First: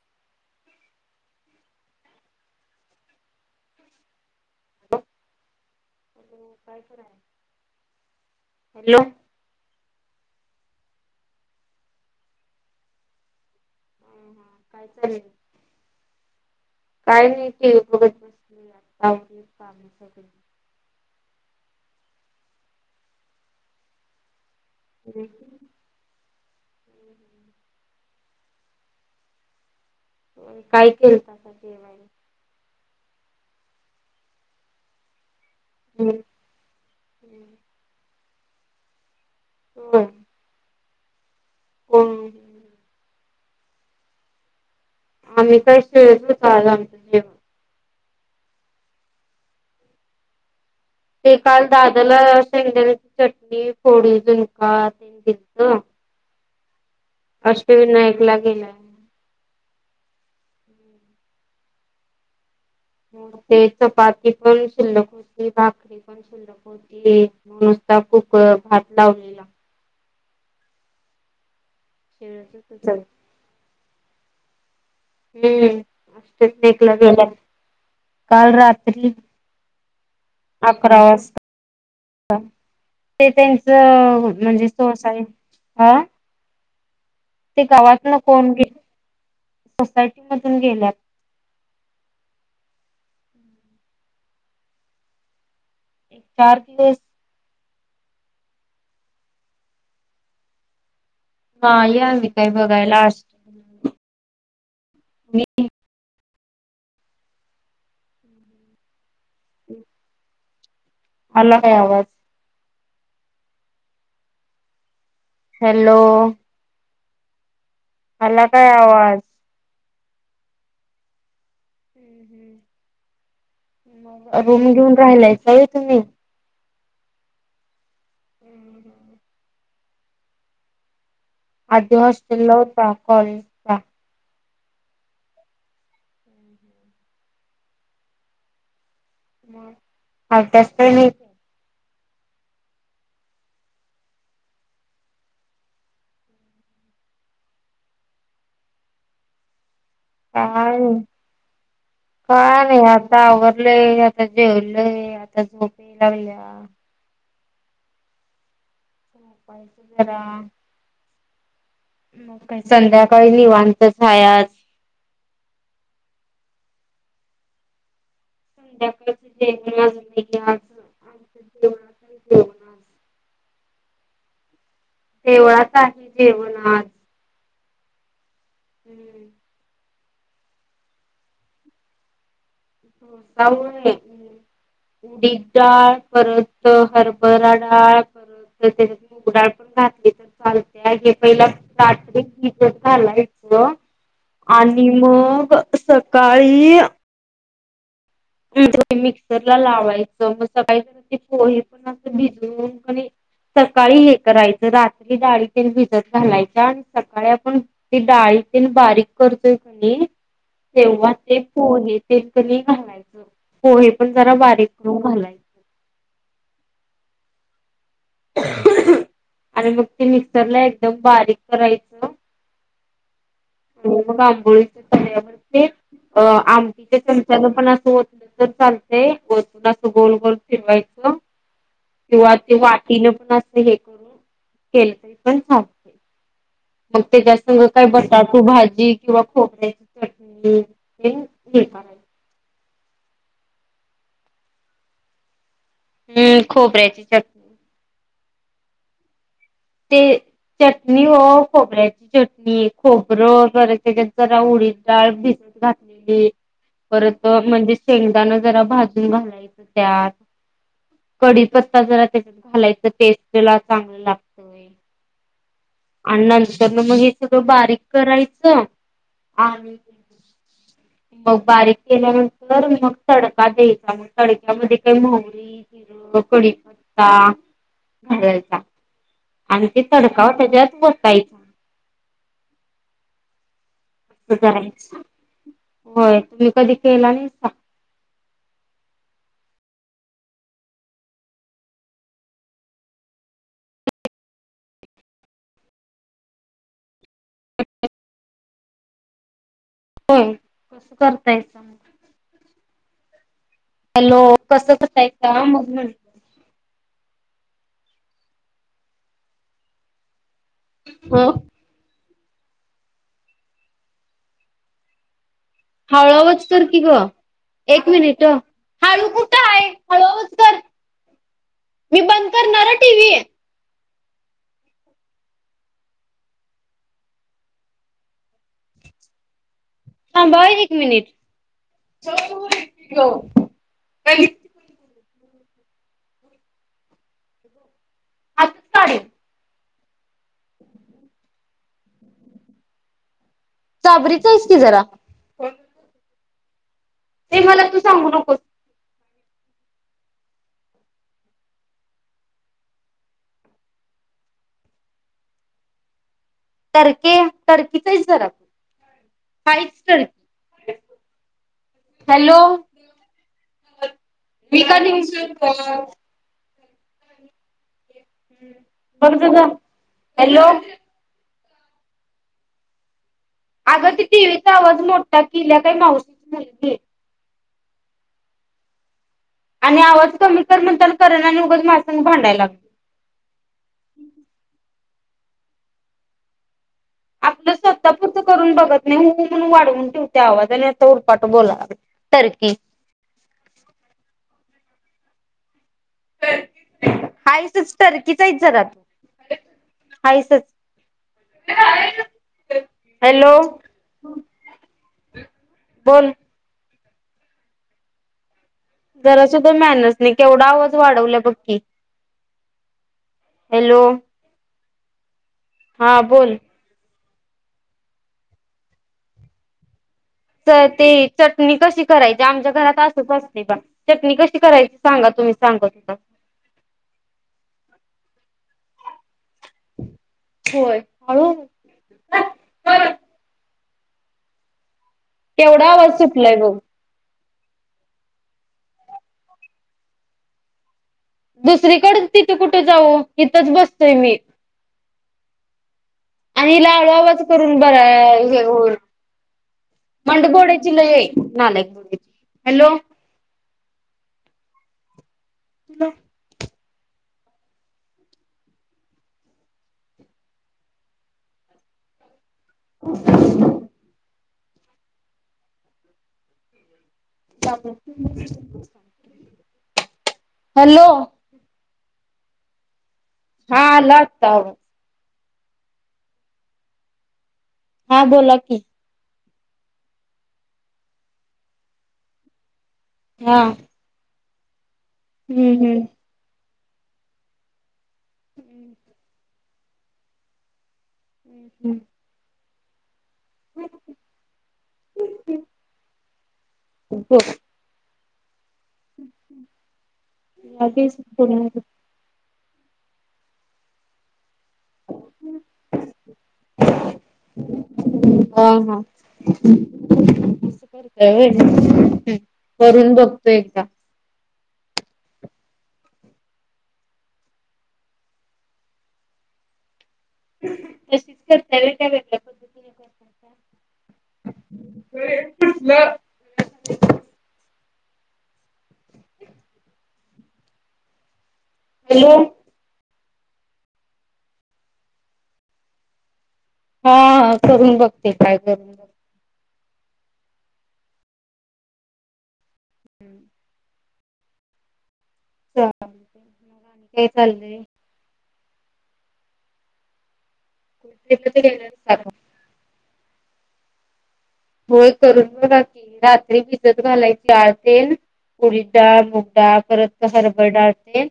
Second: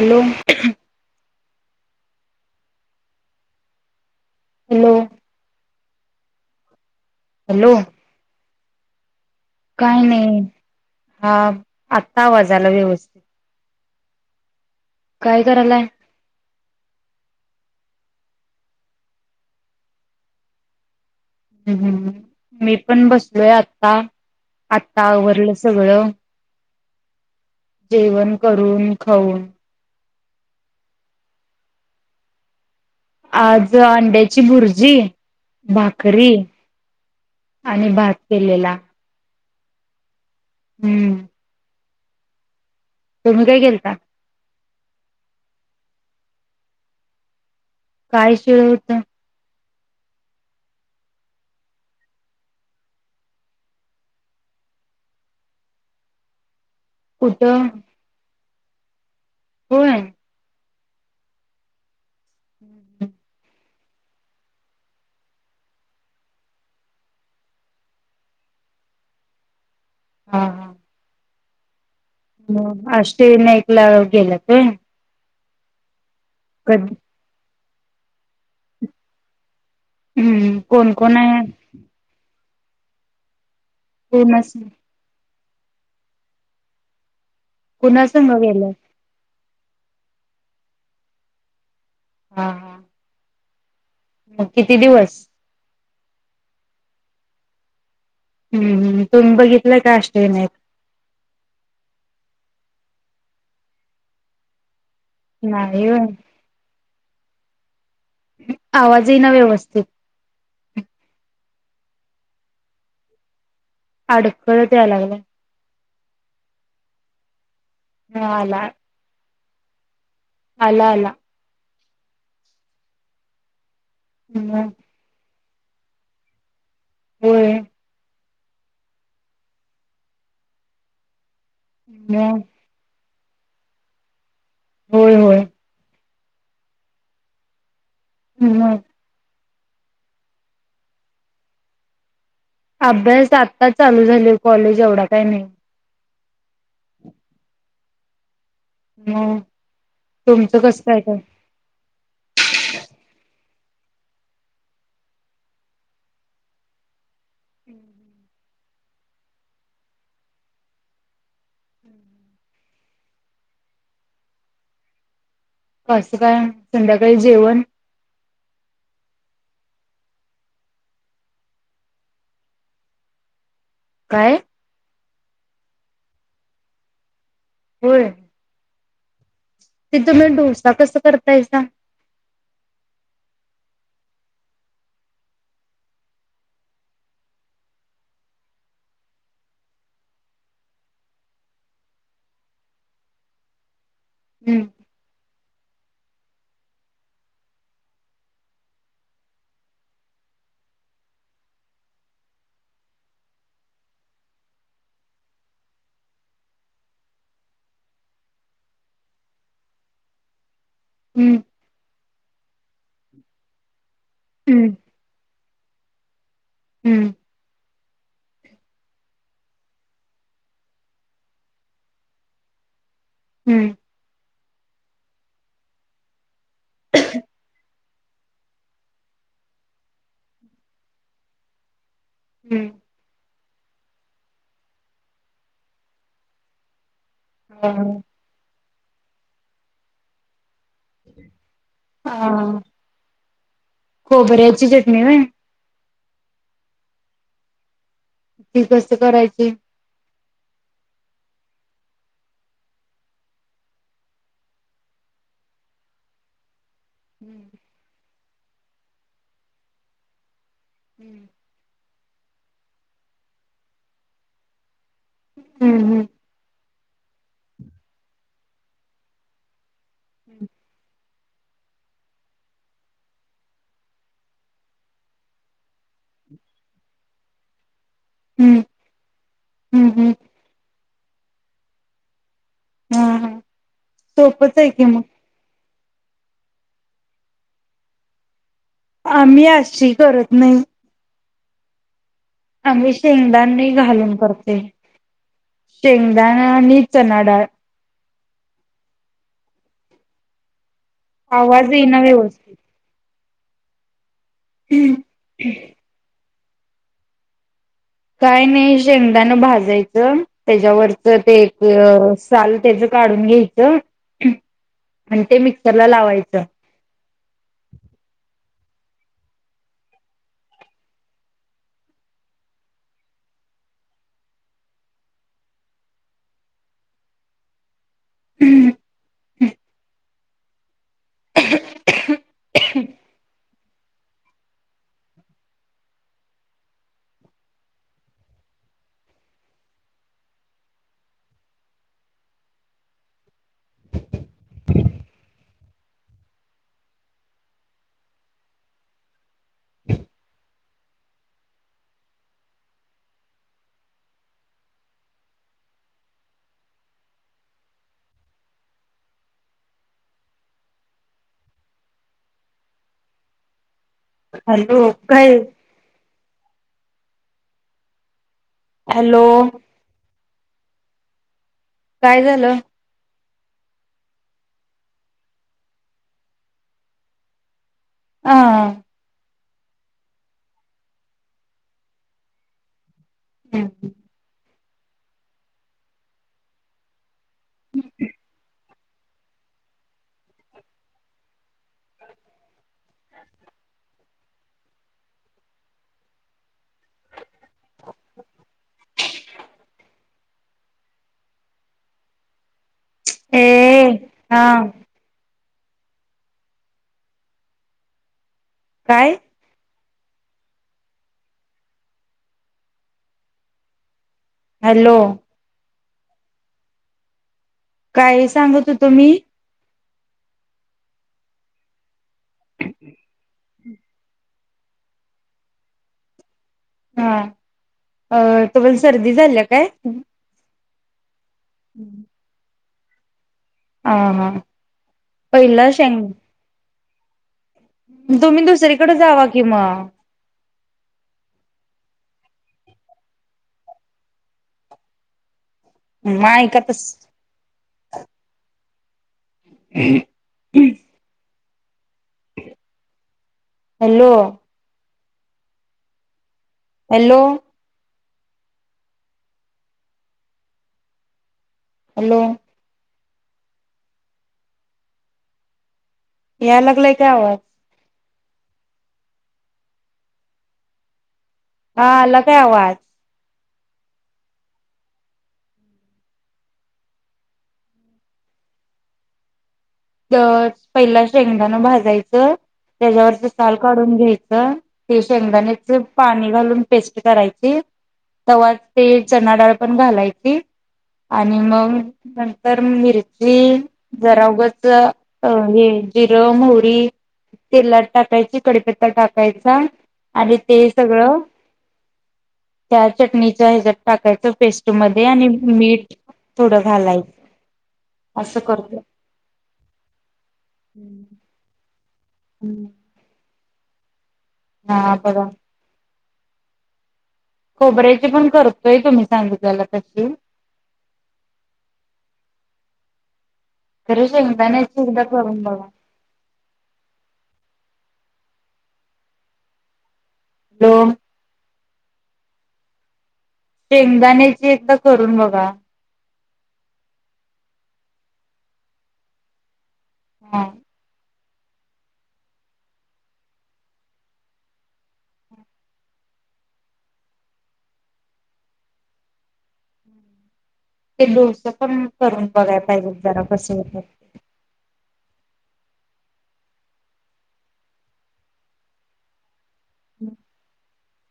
Hello. Hello. Hello काय कराय? Hello. Hello. काय नाही? हा आत्ता आवाज आला व्यवस्थित. हू हू काय चाललंय? काय करायलाय काय नाही, टीव्ही बघत बसलोय. हा आठ दिवस चालूच हाय ईकड. हम्म हम्म मी पण बसलोय आत्ता. आत्ता आवरलं सगळं. जेवण करून, खाऊन. व्हय, काय केलत्यासा जेवण? आज अंड्याची भुर्जी भाकरी आणि भात केलेला. [unintelligible] हम अ कोण? तुम्ही काय केेलता? आम्ही काही शिळंचं [unintelligible] आमचं जेवणं. काय शिळ होत? ते काल दादाला शेंगदाण्याची चटणी, पोळी, झुणका दिलतं. कुठं अष्टविनायकला गेलाय. [unintelligible] होय. हम. मग ते चपाती पण शिल्लक होती, भाकरी पण शिल्लक होती, नुसता कुक भात लावलेला. हा हा. मग अष्टविनायकला गेल्यात. हम. हम्म. [unintelligible] गेल्यात. काल रात्री ह अ कोण अकरा कोण हायं? वाजता ते ते. ज कोणा म्हणजे तो असायं. आ ते गावात कोणा ना संग कोण गे गेलाय सोसायटी मधून गेल्यात हा हा किती दिवस एक चार दिवस हम्मम् तुम्ही बघितलंय का अष्टविनायक ह या मी काय बघायला असत नाय व आवाज ज येना व्यवस्थित आलाय काय आवाज अडखळत यायला लागला हॅलो आला काय आवाज आला आला हम्म हम्म रूम मग घेऊन राहिलाय का तुम्ही होय हम्म हम्म. आधी मग हॉस्टेल ला होता कोणता होय होय हम् हम अ त्याचत अभ्यास आत्ताच चालू झाले कॉलेज एवढा काही नाही हम काय नाही काय नाही आ आता आवरलंय आता जेवलय आता झोपे याय लागल्या झोपायच जरा आआ मग काय संध्याकाळी निवांतचच हाय आज कसं काय संध्याकाळी जेवण संध्याकाळच जेवणाज नाही आज आ जेव जेवणाज काय देवळात आहे जेवण आज होय हम्म ते तुम्ही डोसा कस करतायसा ोसामुळे उडीद डाळ परत हरभरा डाळ परत त्याच्या उगडाळ पण घातली तर चालते हे पहिला रात्रीीज भिजत घालायचं हम्म आणि मग स काळीइइ मिक्सरला लावायचं मग सकाळी ते पोहे पण अस भिजून कणी सकाळी हे करायचं रात्री डाळी तेन भिजत घालायच आणि सकाळी आपण ते डाळी तेन बारीक करतोय कणी तेव्हा हम्म ते पोहेत. ते कणी घालायच. होहे. पण जरा बारीक हम्म करून घालायच. हम्म. आणि मग ते मिक्सरला एकदम बारीक करायचं. हम्म हो मग पोळीच्या तव्यावरती अं आमटीच्या चमच्यानं पण अस ओतलं तर चालतय ओतून असं गोल गोल फिरवायच. किंवा ते हम्म वाटीन पण अ हे करून केलं तरी पण चालतंय. मग तच्यासंग काय हा बटाटू भाजी. किंवा खोबऱ्याची चटणीइइ हा. खोबऱ्याची चटणी व्हय. हम्म खोबऱ्यायची चटणीइ. ती कस करायची? ते चटणी ओ खोबऱ्याची चटणी खोबरं ज त्याच्यात जरा उडी डाळ भिजत घातलेली. परत म्हणजे शेंग जरा भाजून घालायचं त्यात हम्म कडीी पत्ता जरा त्याच्यात घालायच टेस्ट ला चांगलं लाग. होय. हम्म हम्म. मग हे सगळं बारीक करायचं आणि हम्. मग बारीक केल्यानंतर मग तडका द्यायचा मग तडक्यामध्ये काही मोहरी जिरं कडीपत्ता घालायचा. हम्म आणि ते हम्म हम्म तडकाव त्याच्यात व तायचा. हम्म हम्. सोपच आहे की करायचं मग. होय तुम्ही कधी केला नाहीसा. मी अशी करत नाही. आम्ही शेंगदाण घालून करते शेंगदाणा आणि चणाडाळ. हम्म. आवाज ईना व्यवस्थित. हॅलो! कसं कसायं काम मग म्हटलं? काय नाही शेंगदाणा भाजायचं त्याच्यावरच ते एक साल त्याच काढून घ्यायचं, आणि ते मिक हळू आवाज कर की गं एक मिनिट अ. हळू कुठं हाय, हळू आवाज कर मी बंद करणार ह टी व्ही. हम. थांबा हं एक मिनिट. [unintelligible] हो, [unintelligible] दातचं काडीनं. चाबरीचं आहेस की जरा. ते मला तू सांगू नकोस. टरके टरकीच हाईस जरा तू, हाईच टरकी हॅलो! मी का [unintelligible] हॅलो काय करं हम बघ हॅलो जा जा. हॅलो! काय झालं? अगं ती टीव्हीचा आवाज मोठा केल्या काय मावशीची मुलगी. हा अ. आणि आवाज कमी कर म्हणताना करना न उगच माझ्या संग भांडायला लागं ह अ. आपलं स्वता पुरतं करून बघत नाही, हु म्हणून वाढवून ठेवत्या आवाज आणि आता उरपाट बोला लागल्या. टर्की. तर हाईसच टर्कीचं हाईच जरा तू. हायसचं. हॅलो! ए हा बोल. काय जरा सुद्धा मॅनर्स नाही. केवढा आवाज वाढवल्या बघ की, हॅलो हॅलो. हा बोल. काय सांगत होतो मी? तर ते चटणी कशी करायची, आमच्या घरात असच असतय बा. चटणी कशी करायची सांगा तुम्ही सांगत होता. हा. अ तुम्हाला सर्दी झाल्या काय? होय हळू हम्म [inaudible] हा हा. केवढा पहिला आवाज शेंग सुटलाय बघ. तुम्ही दुसरीकडे जावा कि मग दुसरीकड तिथे कुठे जाऊ हिथंच बसतय मी. मग आणि ऐकतच [unintelligible] [unintelligible] लई ए नालायक. हॅलो. हॅलो. [unintelligible] हॅलो. हॅलो. [inaudible] याय लागलाय का आवाज? हॅलो. हा आला काय आवाज? हा आला आत्ता आवा हा बोला की. तर पहिला शेंगदाण भाजायचं. त्याच्यावरच हा साल काढून घ्याईच त ते हम्म शेंगदाण्याच हम्म. पाणी घालून पेस्ट करायची तवा ते चना डाळ पण घालायची आणि मग तर मिरची जरा ज अ हे जिरं, मोहरी, हा तेलात टाकायचीत कडीपत्ता टाकायचा आणि ते सगळं त्या चटणीच्या ह्याच्यात टाकायच पेस्ट मध्ये आणि मीठ थोडं घालायचं असं करतो. तसं करता व्हय? करून बघ. ते का? हा बरं. खोबऱ्याचे पण करतोय तुम्ही सांगितलेलं त तशीच करता व्हय, त्या वेगळ्या पद्धतीनुसार [unintelligible] हॅलो हॅलो शेंगदाण्याची एकदा करून बघा. हां हां करून बघते, ट्राय करून बघते. हम्म [unintelligible] चाललं, हे कलले? ते डोसे पण, करून बघायला पाहिजे, त्याला कसे आहेत. अं होय करून बघा की, रात्री भिजत घालायचं असेल, उडीदडाळ, मुगडाळ परत हरभराडाळ असेल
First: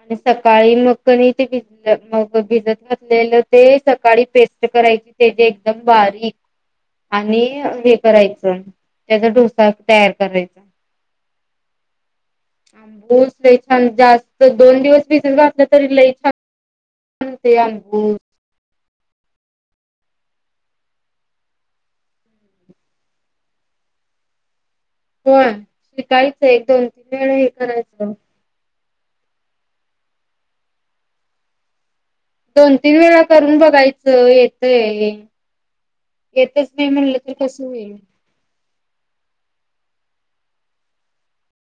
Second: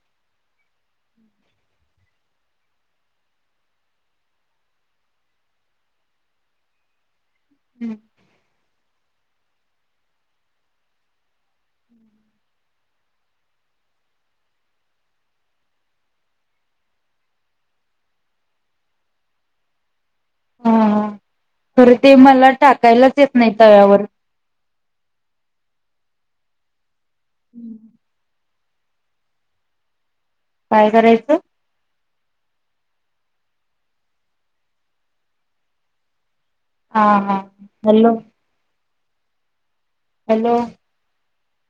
आणि [unintelligible] सकाळी मखनी ते भिजलं, मग भिजत घातलेलं ते सकाळी पेस्ट करायचं, ते जे एकदम बारीक आणि ते [unintelligible] हे हा करायचं त्याचा डोसा तयार करायचा, अंबूस लई छान जास्त, दोन दिवस भिजत घातलं तर लई छान अन् ते अनभूत हां तरी ते मला टाकायलाच येत नाही, तव्यावर. होय शिकाळीचं आहे, एक दोन ते [unintelligible] एक करायचं काय करायचं? दोन तीन वेळा करून बघायचं, येतयं. येतच नाही हा म्हणलं तर, हा कसं होईल? Hello hello